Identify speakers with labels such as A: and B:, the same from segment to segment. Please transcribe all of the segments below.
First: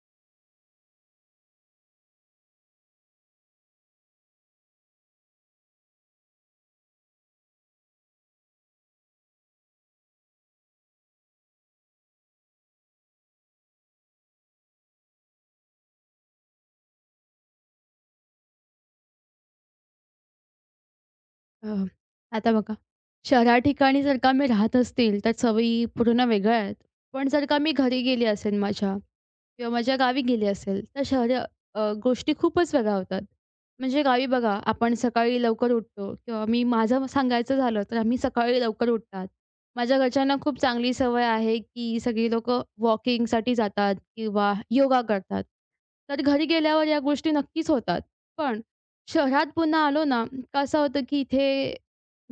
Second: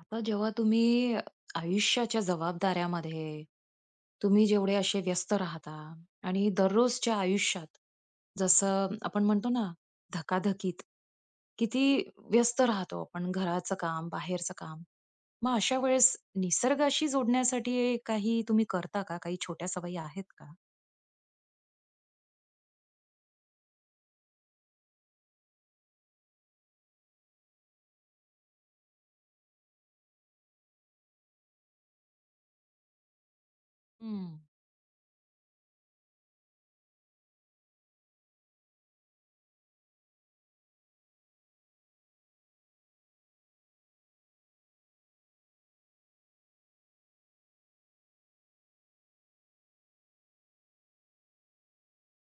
A: आता जेव्हा तुम्ही आयुष्याच्या जबाबदाऱ्यामध्ये, तुम्ही जेवढे असे व्यस्त राहता आणि दररोजच्या आयुष्यात, जसं आपण म्हणतो ना, धकाधकीत किती व्यस्त राहतो आपण, घराचं काम, बाहेरचं काम. मग अशा वेळेस निसर्गाशी जोडण्यासाठी काही तुम्ही करता का? काही छोट्या सवयी आहेत का?
B: अ, आता बघा, शहरा ठिकाणी जर का मी राहत असतील, तर सवयी पूर्ण वेगळ्या आहेत. पण जर का मी घरी गेली असेल माझ्या किंवा माझ्या गावी गेली असेल, तर शहरी गोष्टी खूपच वेगळ्या होतात. म्हणजे गावी
A: हम्म.
B: बघा, आपण सकाळी लवकर उठतो किंवा मी माझं सांगायचं झालं, तर आम्ही सकाळी लवकर उठतात. माझ्या घरच्यांना खूप चांगली सवय आहे, की सगळी लोकं वॉकिंगसाठी जातात किंवा योगा करतात. तर घरी गेल्यावर या गोष्टी नक्कीच होतात. पण शहरात पुन्हा आलो ना कसं होतं, की इथे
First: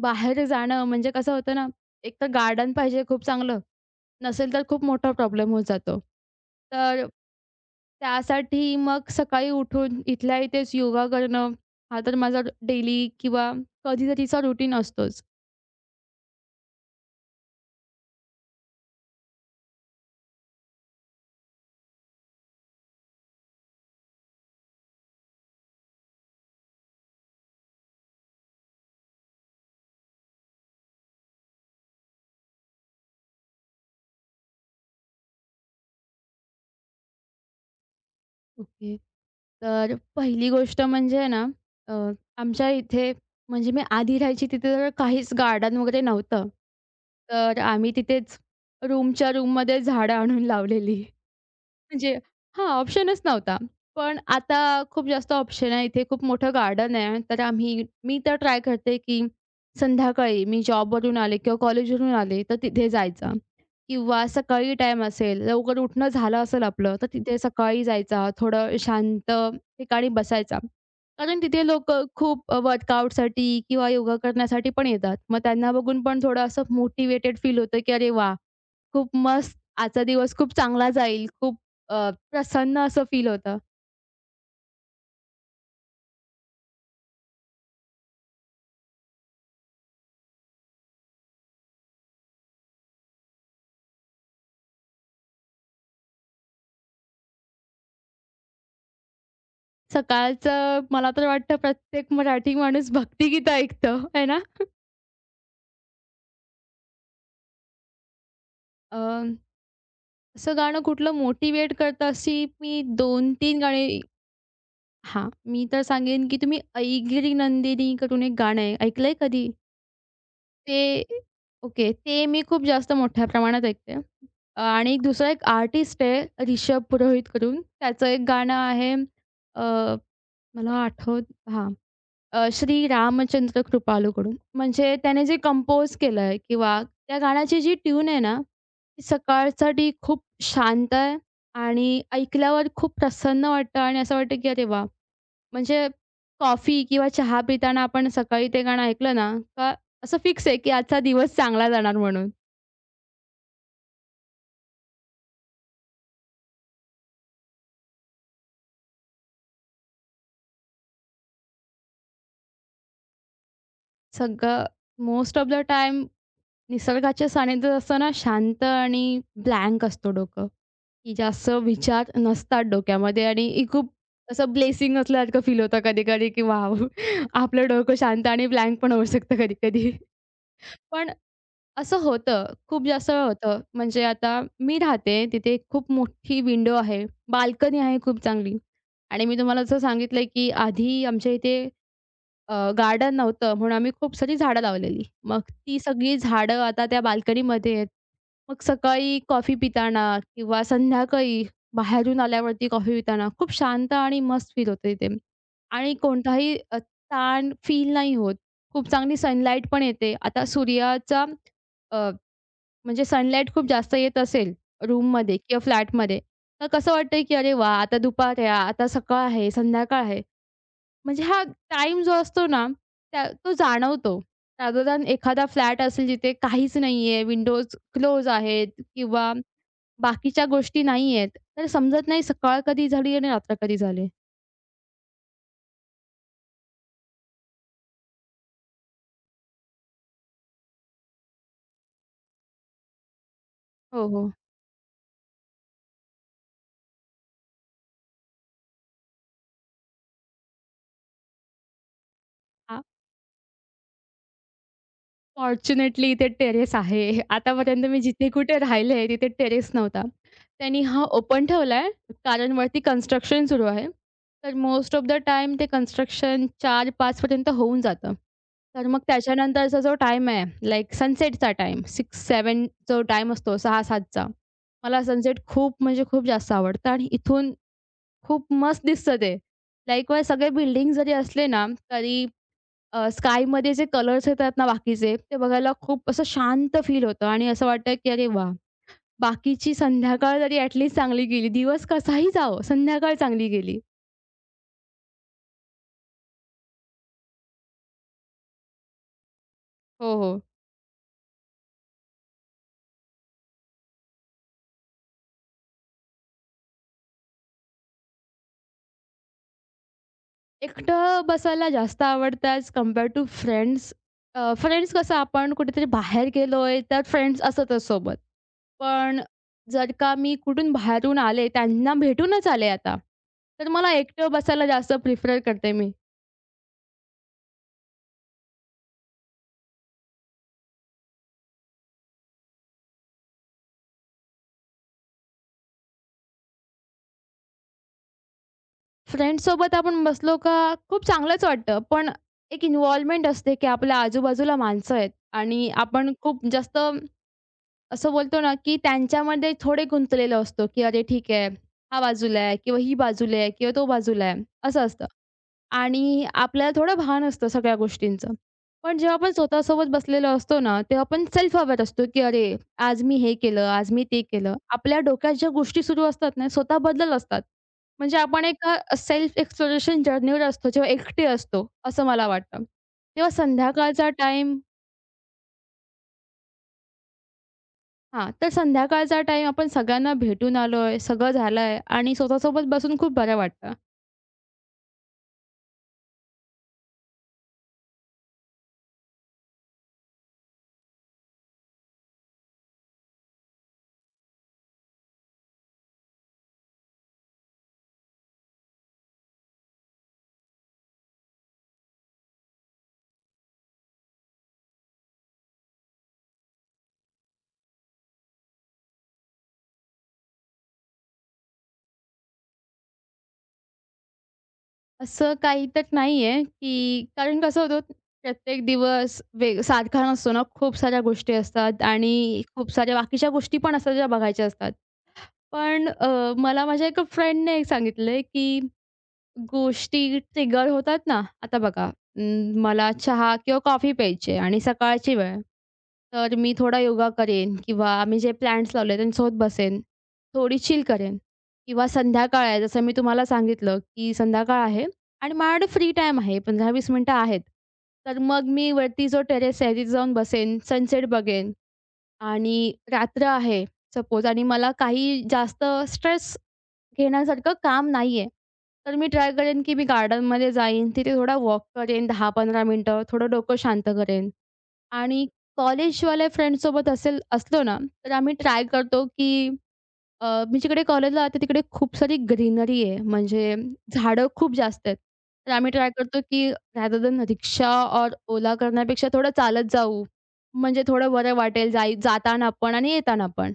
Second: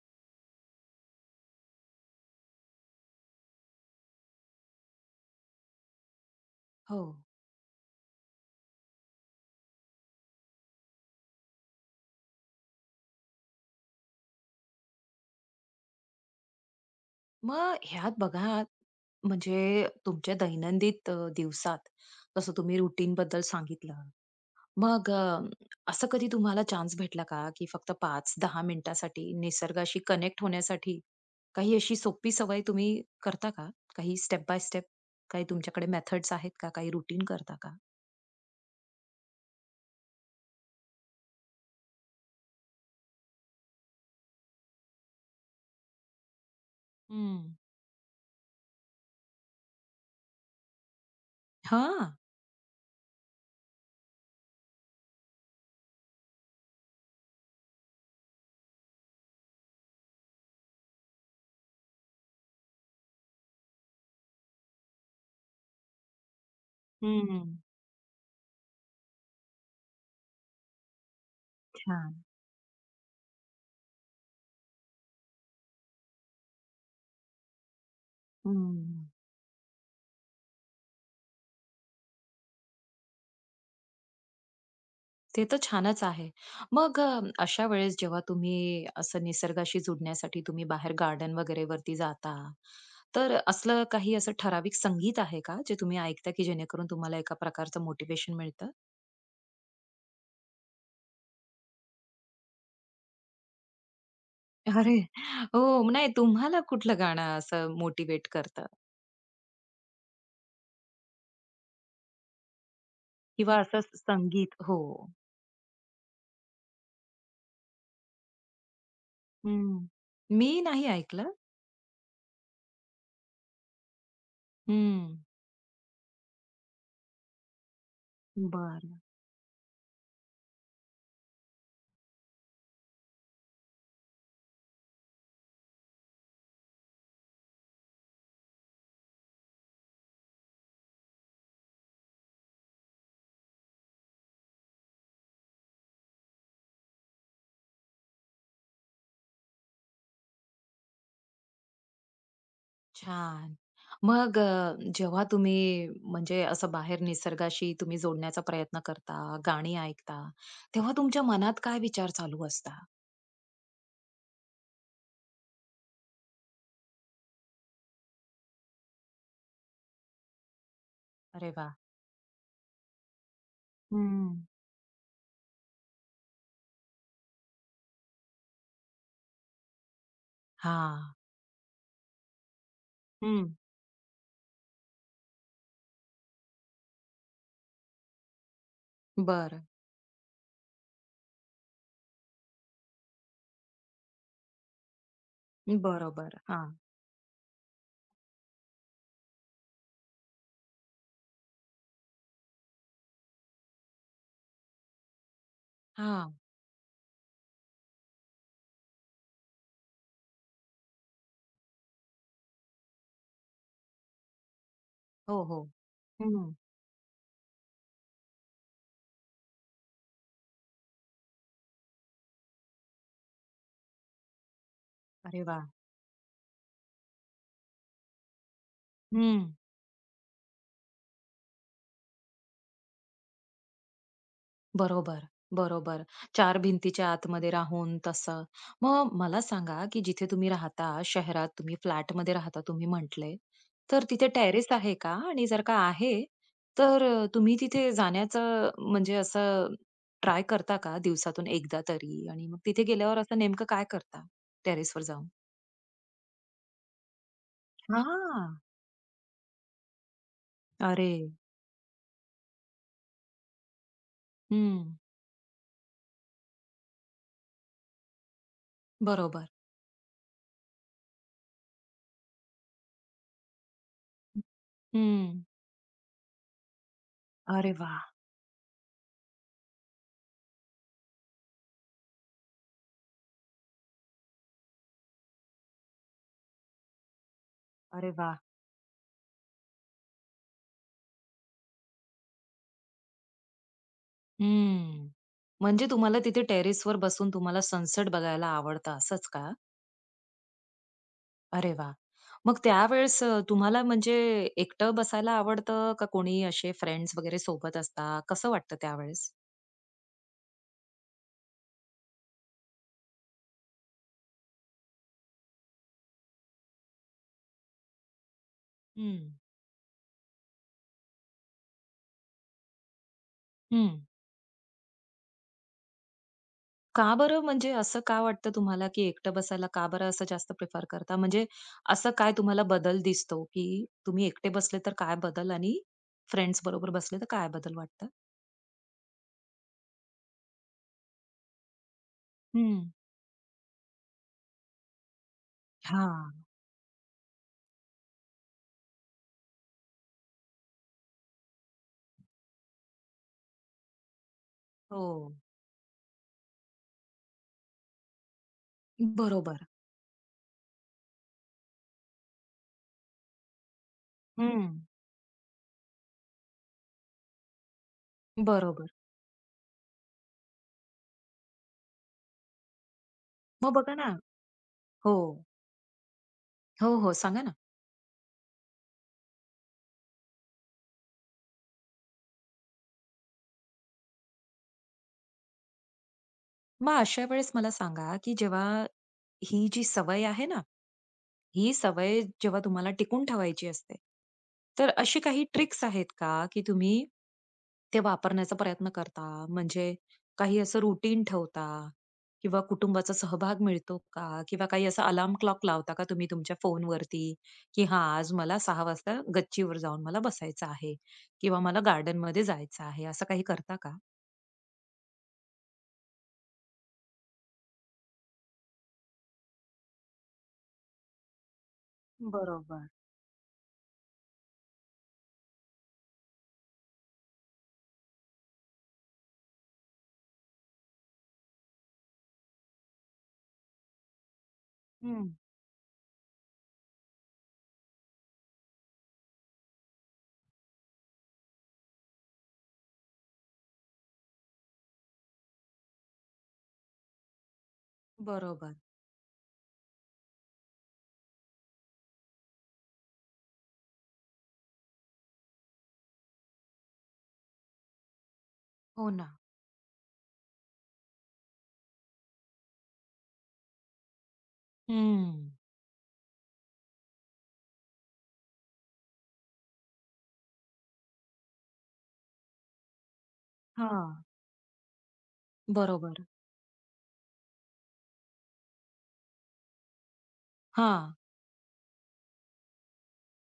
B: बाहेर जाणं म्हणजे कसं होतं ना, एक तर गार्डन पाहिजे खूप चांगलं, नसेल तर खूप मोठा प्रॉब्लेम होत जातो.
A: हो,
B: तर त्यासाठी मग सकाळी उठून इथल्या इथेच योगा करणं, हा तर माझा डेली किंवा कधीतरीचा रुटीन असतोच.
A: मग ह्यात बघा, म्हणजे तुमच्या दैनंदिन दिवसात, जसं तुम्ही रुटीन बद्दल सांगितलं. मग, असं कधी तुम्हाला चान्स भेटला का, की फक्त 5-10 मिनिटासाठी निसर्गाशी कनेक्ट होण्यासाठी काही अशी सोपी सवय तुम्ही करता का? काही स्टेप बाय स्टेप, काही तुमच्याकडे मेथड्स आहेत का? काही रुटीन करता का?
B: ओके. तर पहिली गोष्ट म्हणजे ना, अ, आमच्या इथे म्हणजे मी आधी राहायची तिथे तर काहीच गार्डन वगैरे नव्हतं.
A: हं.
B: तर आम्ही तिथेच रूममध्ये झाडं आणून लावलेली.
A: हां.
B: म्हणजे हां, ऑप्शनच नव्हता. पण आता खूप जास्त ऑप्शन आहे. इथे खूप मोठं गार्डन आहे. तर मी तर ट्राय करते, की संध्याकाळी मी जॉबवरून आले किंवा कॉलेजवरून आले, तर तिथे जायचा किंवा सकाळी टाईम असेल, लवकर उठणं झालं असेल आपलं, तर तिथे
A: हं.
B: सकाळी जायचा, थोडं शांत ठिकाणी बसायचा. कारण तिथे लोकं
A: छान.
B: खूप वर्कआउटसाठी किंवा योगा करण्यासाठी पण येतात. मग त्यांना बघून पण थोडं असं मोटिव्हेटेड फील होतं, की "अरे वाह!
A: हं.
B: खूप मस्त आजचा दिवस खूप चांगला जाईल, खूप प्रसन्न असं फील होतं."
A: ते तर छानच आहे. मग, अशा वेळेस जेव्हा तुम्ही असं निसर्गाशी जुडण्यासाठी तुम्ही बाहेर गार्डन वगैरे वरती जाता, तर असलं काही असं ठराविक संगीत आहे का, जे तुम्ही ऐकता, की जेणेकरून तुम्हाला एका प्रकारचं मोटिवेशन मिळतं?
B: सकाळचं मला तर वाटतं प्रत्येक मराठी माणूस भक्तिगीत ऐकतो, आहे ना?
A: अरे! हो. नाही, तुम्हाला कुठलं गाणं असं मोटिव्हेट करतं
B: अ, असं गाणं कुठलं मोटिव्हेट करतं अशी मी
A: किंवा
B: 2-3
A: असं
B: गाणी
A: संगीत? हो.
B: हां, मी तर सांगेन की तुम्ही "ऐगिरी नंदिनी" करून एक गाणं आहे. ऐकलंय कधी?
A: हं. मी
B: ते
A: नाही ऐकलं.
B: ओके. ते मी खूप जास्त मोठ्या प्रमाणात ऐकते. आणि एक
A: हं.
B: दुसरा एक आर्टिस्ट आहे ऋषभ पुरोहित करून. त्याचं एक गाणं आहे
A: बरं.
B: अ, मला आठवत हां. श्री रामचंद्र कृपालूकडून. म्हणजे त्याने जे कंपोज केलंय किंवा त्या गाण्याची जी ट्यून आहे ना, ती सकाळसाठी खूप शांत आहे आणि ऐकल्यावर खूप प्रसन्न वाटतं आणि असं वाटतं, की अरे वाह! म्हणजे कॉफी किंवा चहा पिताना आपण सकाळी ते गाणं ऐकलं ना, का असं फिक्स आहे, की आजचा दिवस चांगला जाणार म्हणून.
A: छान. मग, जेव्हा तुम्ही म्हणजे असं बाहेर निसर्गाशी तुम्ही जोडण्याचा प्रयत्न करता, गाणी ऐकता, तेव्हा तुमच्या मनात काय विचार चालू असता?
B: सगळं मोस्ट ऑफ द टाईम निसर्गाच्या सानिध्यात असताना शांत आणि ब्लँक असतो डोकं. की जास्त
A: अरे वा.
B: विचार नसतात डोक्यामध्ये आणि ही खूप
A: हं.
B: असं ब्लेसिंग असल्यासारखं फील होतं कधी-कधी, की वॉव! आपलं डोकं शांत आणि ब्लँक पण होऊ शकतं कधी-कधी. पण
A: हां.
B: असं होतं, खूप जास्त वेळा
A: हं.
B: होतं. म्हणजे आता मी राहते तिथे खूप मोठी विंडो आहे, बाल्कनी आहे खूप चांगली आणि मी तुम्हाला
A: बरं.
B: जसं सांगितलंय, की आधी आमच्या इथे गार्डन नव्हतं म्हणून आम्ही खूप सारी झाडं लावलेली. मग ती सगळी
A: बरोबर.
B: झाडं
A: हां.
B: आता त्या बाल्कनीमध्ये आहेत. मग सकाळी कॉफी पिताना किंवा संध्याकाळी बाहेरून आल्यावरती कॉफी पिताना खूप शांत आणि मस्त फील होतं तिथे आणि
A: हां.
B: कोणताही ताण फील नाही होत. खूप चांगली सनलाईट पण येते. आता सूर्याचा अ, म्हणजे सनलाईट खूप जास्त येत असेल रूममध्ये
A: हो,
B: किंवा
A: हो.
B: फ्लॅटमध्ये,
A: हं.
B: तर कसं वाटतंय की "अरे वाह! आता दुपार आहे, आता सकाळ आहे, संध्याकाळ आहे." म्हणजे हा टाईम जो असतो ना, तो जाणवतो. रादर दॅन
A: अरे
B: एखादा
A: वा.
B: फ्लॅट असेल जिथे काहीच नाहीये, विंडोज क्लोज आहेत किंवा
A: हं.
B: बाकीच्या गोष्टी नाहीयेत, तर समजत नाही सकाळ कधी झाली आणि रात्र कधी झाली.
A: बरोबर, बरोबर. चार भिंतीच्या आतमध्ये राहून तसं. मग मला सांगा, की जिथे तुम्ही राहता, शहरात तुम्ही फ्लॅटमध्ये राहता तुम्ही म्हटले, तर
B: हो,
A: तिथे
B: हो.
A: टेरेस आहे का? आणि जर का आहे, तर तुम्ही तिथे जाण्याचं म्हणजे असं ट्राय करता का दिवसातून एकदा तरी? आणि मग तिथे गेल्यावर असं नेमकं काय करता टेरेसवर जाऊन?
B: फॉर्च्युनेटली इथे टेरेस आहे. आतापर्यंत मी जिथे
A: हां.
B: कुठे राहिले तिथे टेरेस नव्हता. त्यांनी हा
A: अरे!
B: ओपन ठेवलाय कारण वरती कन्स्ट्रक्शन सुरू आहे. तर मोस्ट
A: हं.
B: ऑफ द टाईम ते कन्स्ट्रक्शन 4-5 पर्यंत होऊन जातं. तर मग
A: बरोबर.
B: त्याच्यानंतरचा जो टाईम आहे लाइक सनसेटचा टाईम 6-7 जो टाईम असतो 6-7. मला सनसेट
A: हं.
B: खूप म्हणजे खूप जास्त आवडतं आणि इथून
A: अरे वाह!
B: खूप मस्त दिसतं ते. लाइकवाईज सगळे बिल्डिंग जरी असले ना तरी स्कायमध्ये जे कलर्स येतात ना बाकीचे, ते बघायला खूप असं शांत फील होतं आणि असं वाटतं, की
A: अरे
B: अरे
A: वाह!
B: वाह! बाकीची संध्याकाळ जरी ॲट लीस्ट चांगली गेली, दिवस कसाही जावो, संध्याकाळ चांगली गेली.
A: हम्म. म्हणजे तुम्हाला तिथे टेरेसवर बसून तुम्हाला सनसेट बघायला आवडतं असंच का?
B: हो, हो.
A: अरे वा, मग त्यावेळेस, तुम्हाला म्हणजे एकटं बसायला आवडतं का कोणी असे फ्रेंड्स वगैरे सोबत असता? कसं वाटतं त्यावेळेस?
B: एकटं बसायला जास्त आवडतं as compare to friends. Friends कसं आपण कुठेतरी बाहेर गेलोय, तर फ्रेंड्स असतच सोबत.
A: हं,
B: पण जर का मी कुठून बाहेरून आले, त्यांना भेटूनच आले आता, तर मला
A: हं.
B: एकटं बसायला जास्त प्रिफर करते मी.
A: का बरं, म्हणजे असं का वाटतं तुम्हाला, की एकटं बसायला का बरं असं जास्त प्रिफर करता? म्हणजे असं काय तुम्हाला बदल दिसतो, की तुम्ही एकटे बसले तर काय बदल आणि फ्रेंड्स बरोबर बसले तर काय बदल वाटतं?
B: फ्रेंड्ससोबत आपण बसलो का खूप चांगलंच वाटतं. पण एक
A: हं.
B: इन्व्हॉल्वमेंट असते, की आपल्या आजूबाजूला माणसं आहेत आणि आपण
A: हां.
B: खूप जास्त असं बोलतो ना, की त्यांच्यामध्ये थोडे गुंतलेलो असतो, की "अरे ठीक आहे, हा बाजूला आहे किंवा ही बाजूला आहे किंवा तो बाजूला आहे," असं असतं.
A: हो.
B: आणि आपल्याला थोडं भान असतं सगळ्या गोष्टींचं. पण जेव्हा आपण
A: बरोबर.
B: स्वतःसोबत बसलेलो असतो ना, तेव्हा आपण सेल्फ अवेअर असतो, की "अरे, आज मी हे केलं, आज मी ते केलं."
A: हं.
B: आपल्या डोक्यात ज्या गोष्टी सुरू असतात ना, स्वतःबद्दल असतात. म्हणजे आपण एका
A: बरोबर.
B: सेल्फ एक्सप्लोरेशन जर्नीवर असतो, जेव्हा एकटे असतो, असं मला वाटतं. तेव्हा
A: मग बघा
B: संध्याकाळचा
A: ना.
B: टाईम
A: हो. हो, हो. सांगा ना.
B: हां, तर संध्याकाळचा टाईम आपण सगळ्यांना भेटून आलोय, सगळं झालंय आणि स्वतःसोबत बसून खूप बरं वाटतं.
A: मग अशा वेळेस मला सांगा, की जेव्हा ही जी सवय आहे ना, ही सवय जेव्हा तुम्हाला टिकून ठेवायची असते, तर अशी काही ट्रिक्स आहेत का, की तुम्ही ते वापरण्याचा प्रयत्न करता? म्हणजे काही असं रुटीन ठेवता किंवा कुटुंबाचा सहभाग मिळतो का? किंवा काही असा अलार्म क्लॉक लावता का तुम्ही तुमच्या फोनवरती, की हां, आज मला 6 वाजता गच्चीवर जाऊन मला बसायचं आहे किंवा मला गार्डनमध्ये जायचं आहे, असं काही करता का?
B: असं काही तर नाहीये, की कारण कसं होतं प्रत्येक दिवस वेग सारखा नसतो ना, खूप साऱ्या गोष्टी असतात आणि खूप
A: बरोबर.
B: साऱ्या बाकीच्या गोष्टी पण असतात ज्या बघायच्या असतात. पण मला माझ्या एका फ्रेंडने एक सांगितलंय, की गोष्टी ट्रिगर होतात ना, आता बघा मला चहा किंवा कॉफी प्यायची आहे आणि सकाळची
A: हं.
B: वेळ तर मी थोडा योगा करेन किंवा आम्ही जे प्लॅन्ट्स लावले त्यांच्यासोबत बसेन. थोडी चिल करेन किंवा संध्याकाळ आहे जसं मी तुम्हाला सांगितलं, की संध्याकाळ आहे आणि माझ्याकडे फ्री टाईम आहे 15-20 मिनिटं आहेत. तर मग मी
A: बरोबर.
B: वरती जो टेरेस आहे तिथे जाऊन बसेन, सनसेट बघेन आणि रात्र आहे सपोज आणि मला काही जास्त स्ट्रेस घेण्यासारखं काम नाहीये. तर मी
A: हो ना.
B: ट्राय करेन, की मी गार्डनमध्ये जाईन, तिथे थोडा वॉक करेन 10-15 मिनिटं, थोडं डोकं शांत करेन. आणि
A: हं.
B: कॉलेजवाल्या फ्रेंड्ससोबत असलो ना, तर आम्ही ट्राय करतो, की मी जिकडे कॉलेजला राहते तिकडे खूप सारी ग्रीनरी आहे. म्हणजे
A: हां.
B: झाडं खूप जास्त आहेत. तर आम्ही ट्राय करतो,
A: बरोबर.
B: की रॅदर दॅन रिक्षा और ओला करण्यापेक्षा थोडं चालत जाऊ. म्हणजे थोडं
A: हां.
B: बरं वाटेल जाताना पण आणि येताना पण.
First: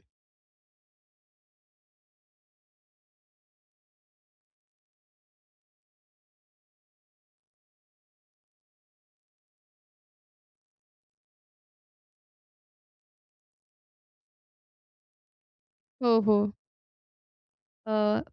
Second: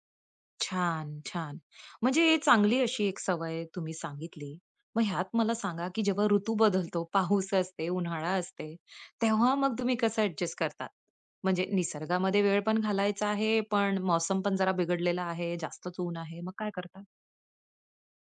A: छान, छान. म्हणजे चांगली अशी एक सवय तुम्ही सांगितली. मग ह्यात मला सांगा, की जेव्हा ऋतू बदलतो, पाऊस असते, उन्हाळा असते, तेव्हा मग तुम्ही कसं ॲडजस्ट करतात? म्हणजे निसर्गामध्ये वेळ पण घालायचा आहे, पण मौसम पण जरा बिघडलेला आहे, जास्तच ऊन
B: हो, हो.
A: आहे, मग काय करता?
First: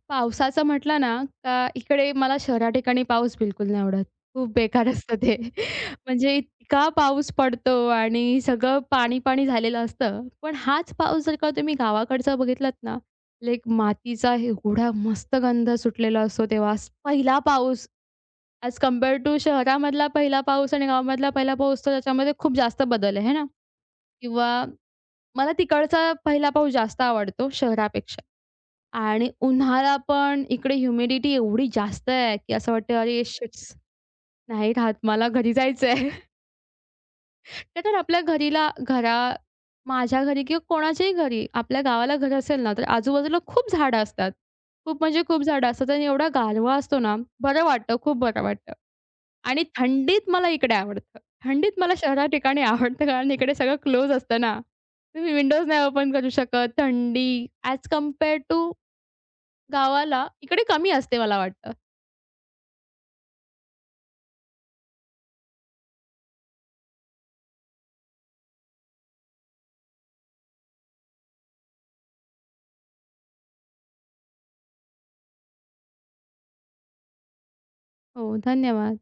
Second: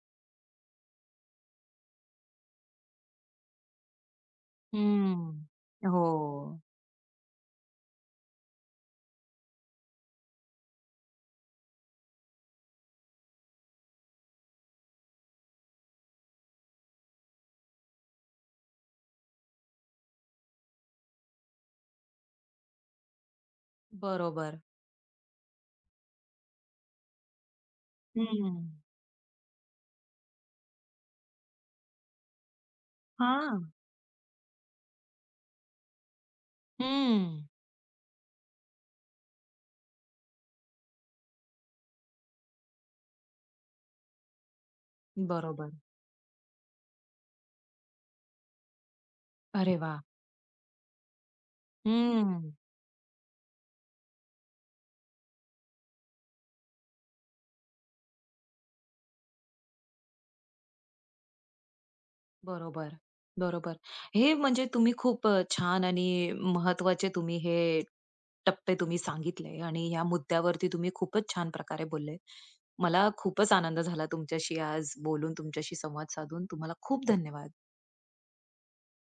B: पावसाचं म्हटलं ना, का इकडे मला शहरा ठिकाणी पाऊस बिलकुल नाही आवडत. खूप बेकार असतं ते.
A: हं. हो.
B: म्हणजे इतका पाऊस पडतो आणि सगळं पाणी-पाणी झालेलं असतं. पण हाच पाऊस जर का तुम्ही गावाकडचा बघितलात ना, लाइक मातीचा एवढा मस्त गंध सुटलेला असतो तेव्हा. पहिला पाऊस ॲज कंपेअर टू शहरामधला पहिला पाऊस आणि गावामधला पहिला पाऊस तर त्याच्यामध्ये खूप जास्त बदल आहे, है ना?
A: बरोबर.
B: किंवा मला तिकडचा पहिला पाऊस जास्त आवडतो शहरापेक्षा.
A: हं.
B: आणि उन्हाळा पण इकडे ह्युमिडिटी एवढी जास्त आहे, की असं वाटतं, "अरे
A: हां.
B: शिट्स! नाही राहत मला घरी जायचंय."
A: हं.
B: का तर आपल्या घरीला घरा माझ्या घरी किंवा कोणाच्याही घरी आपल्या गावाला घर असेल ना, तर आजूबाजूला खूप झाडं असतात. खूप म्हणजे खूप झाडं
A: बरोबर.
B: असतात आणि एवढा गारवा असतो ना, बरं वाटतं, खूप बरं वाटतं. आणि
A: अरे वाह!
B: थंडीत मला इकडे आवडतं. थंडीत मला शहरा
A: हम्म.
B: ठिकाणी आवडतं कारण इकडे सगळं क्लोज असतं ना. तुम्ही विंडोज नाही ओपन करू शकत. थंडी ॲज कंपेअर टू गावाला इकडे कमी असते मला वाटतं.
A: बरोबर, बरोबर. हे म्हणजे तुम्ही खूप छान आणि महत्त्वाचे तुम्ही हे टप्पे तुम्ही सांगितले आणि या मुद्द्यावरती तुम्ही खूपच छान प्रकारे बोलले. मला खूपच आनंद झाला तुमच्याशी आज बोलून, तुमच्याशी संवाद साधून. तुम्हाला खूप धन्यवाद.
B: हो, धन्यवाद.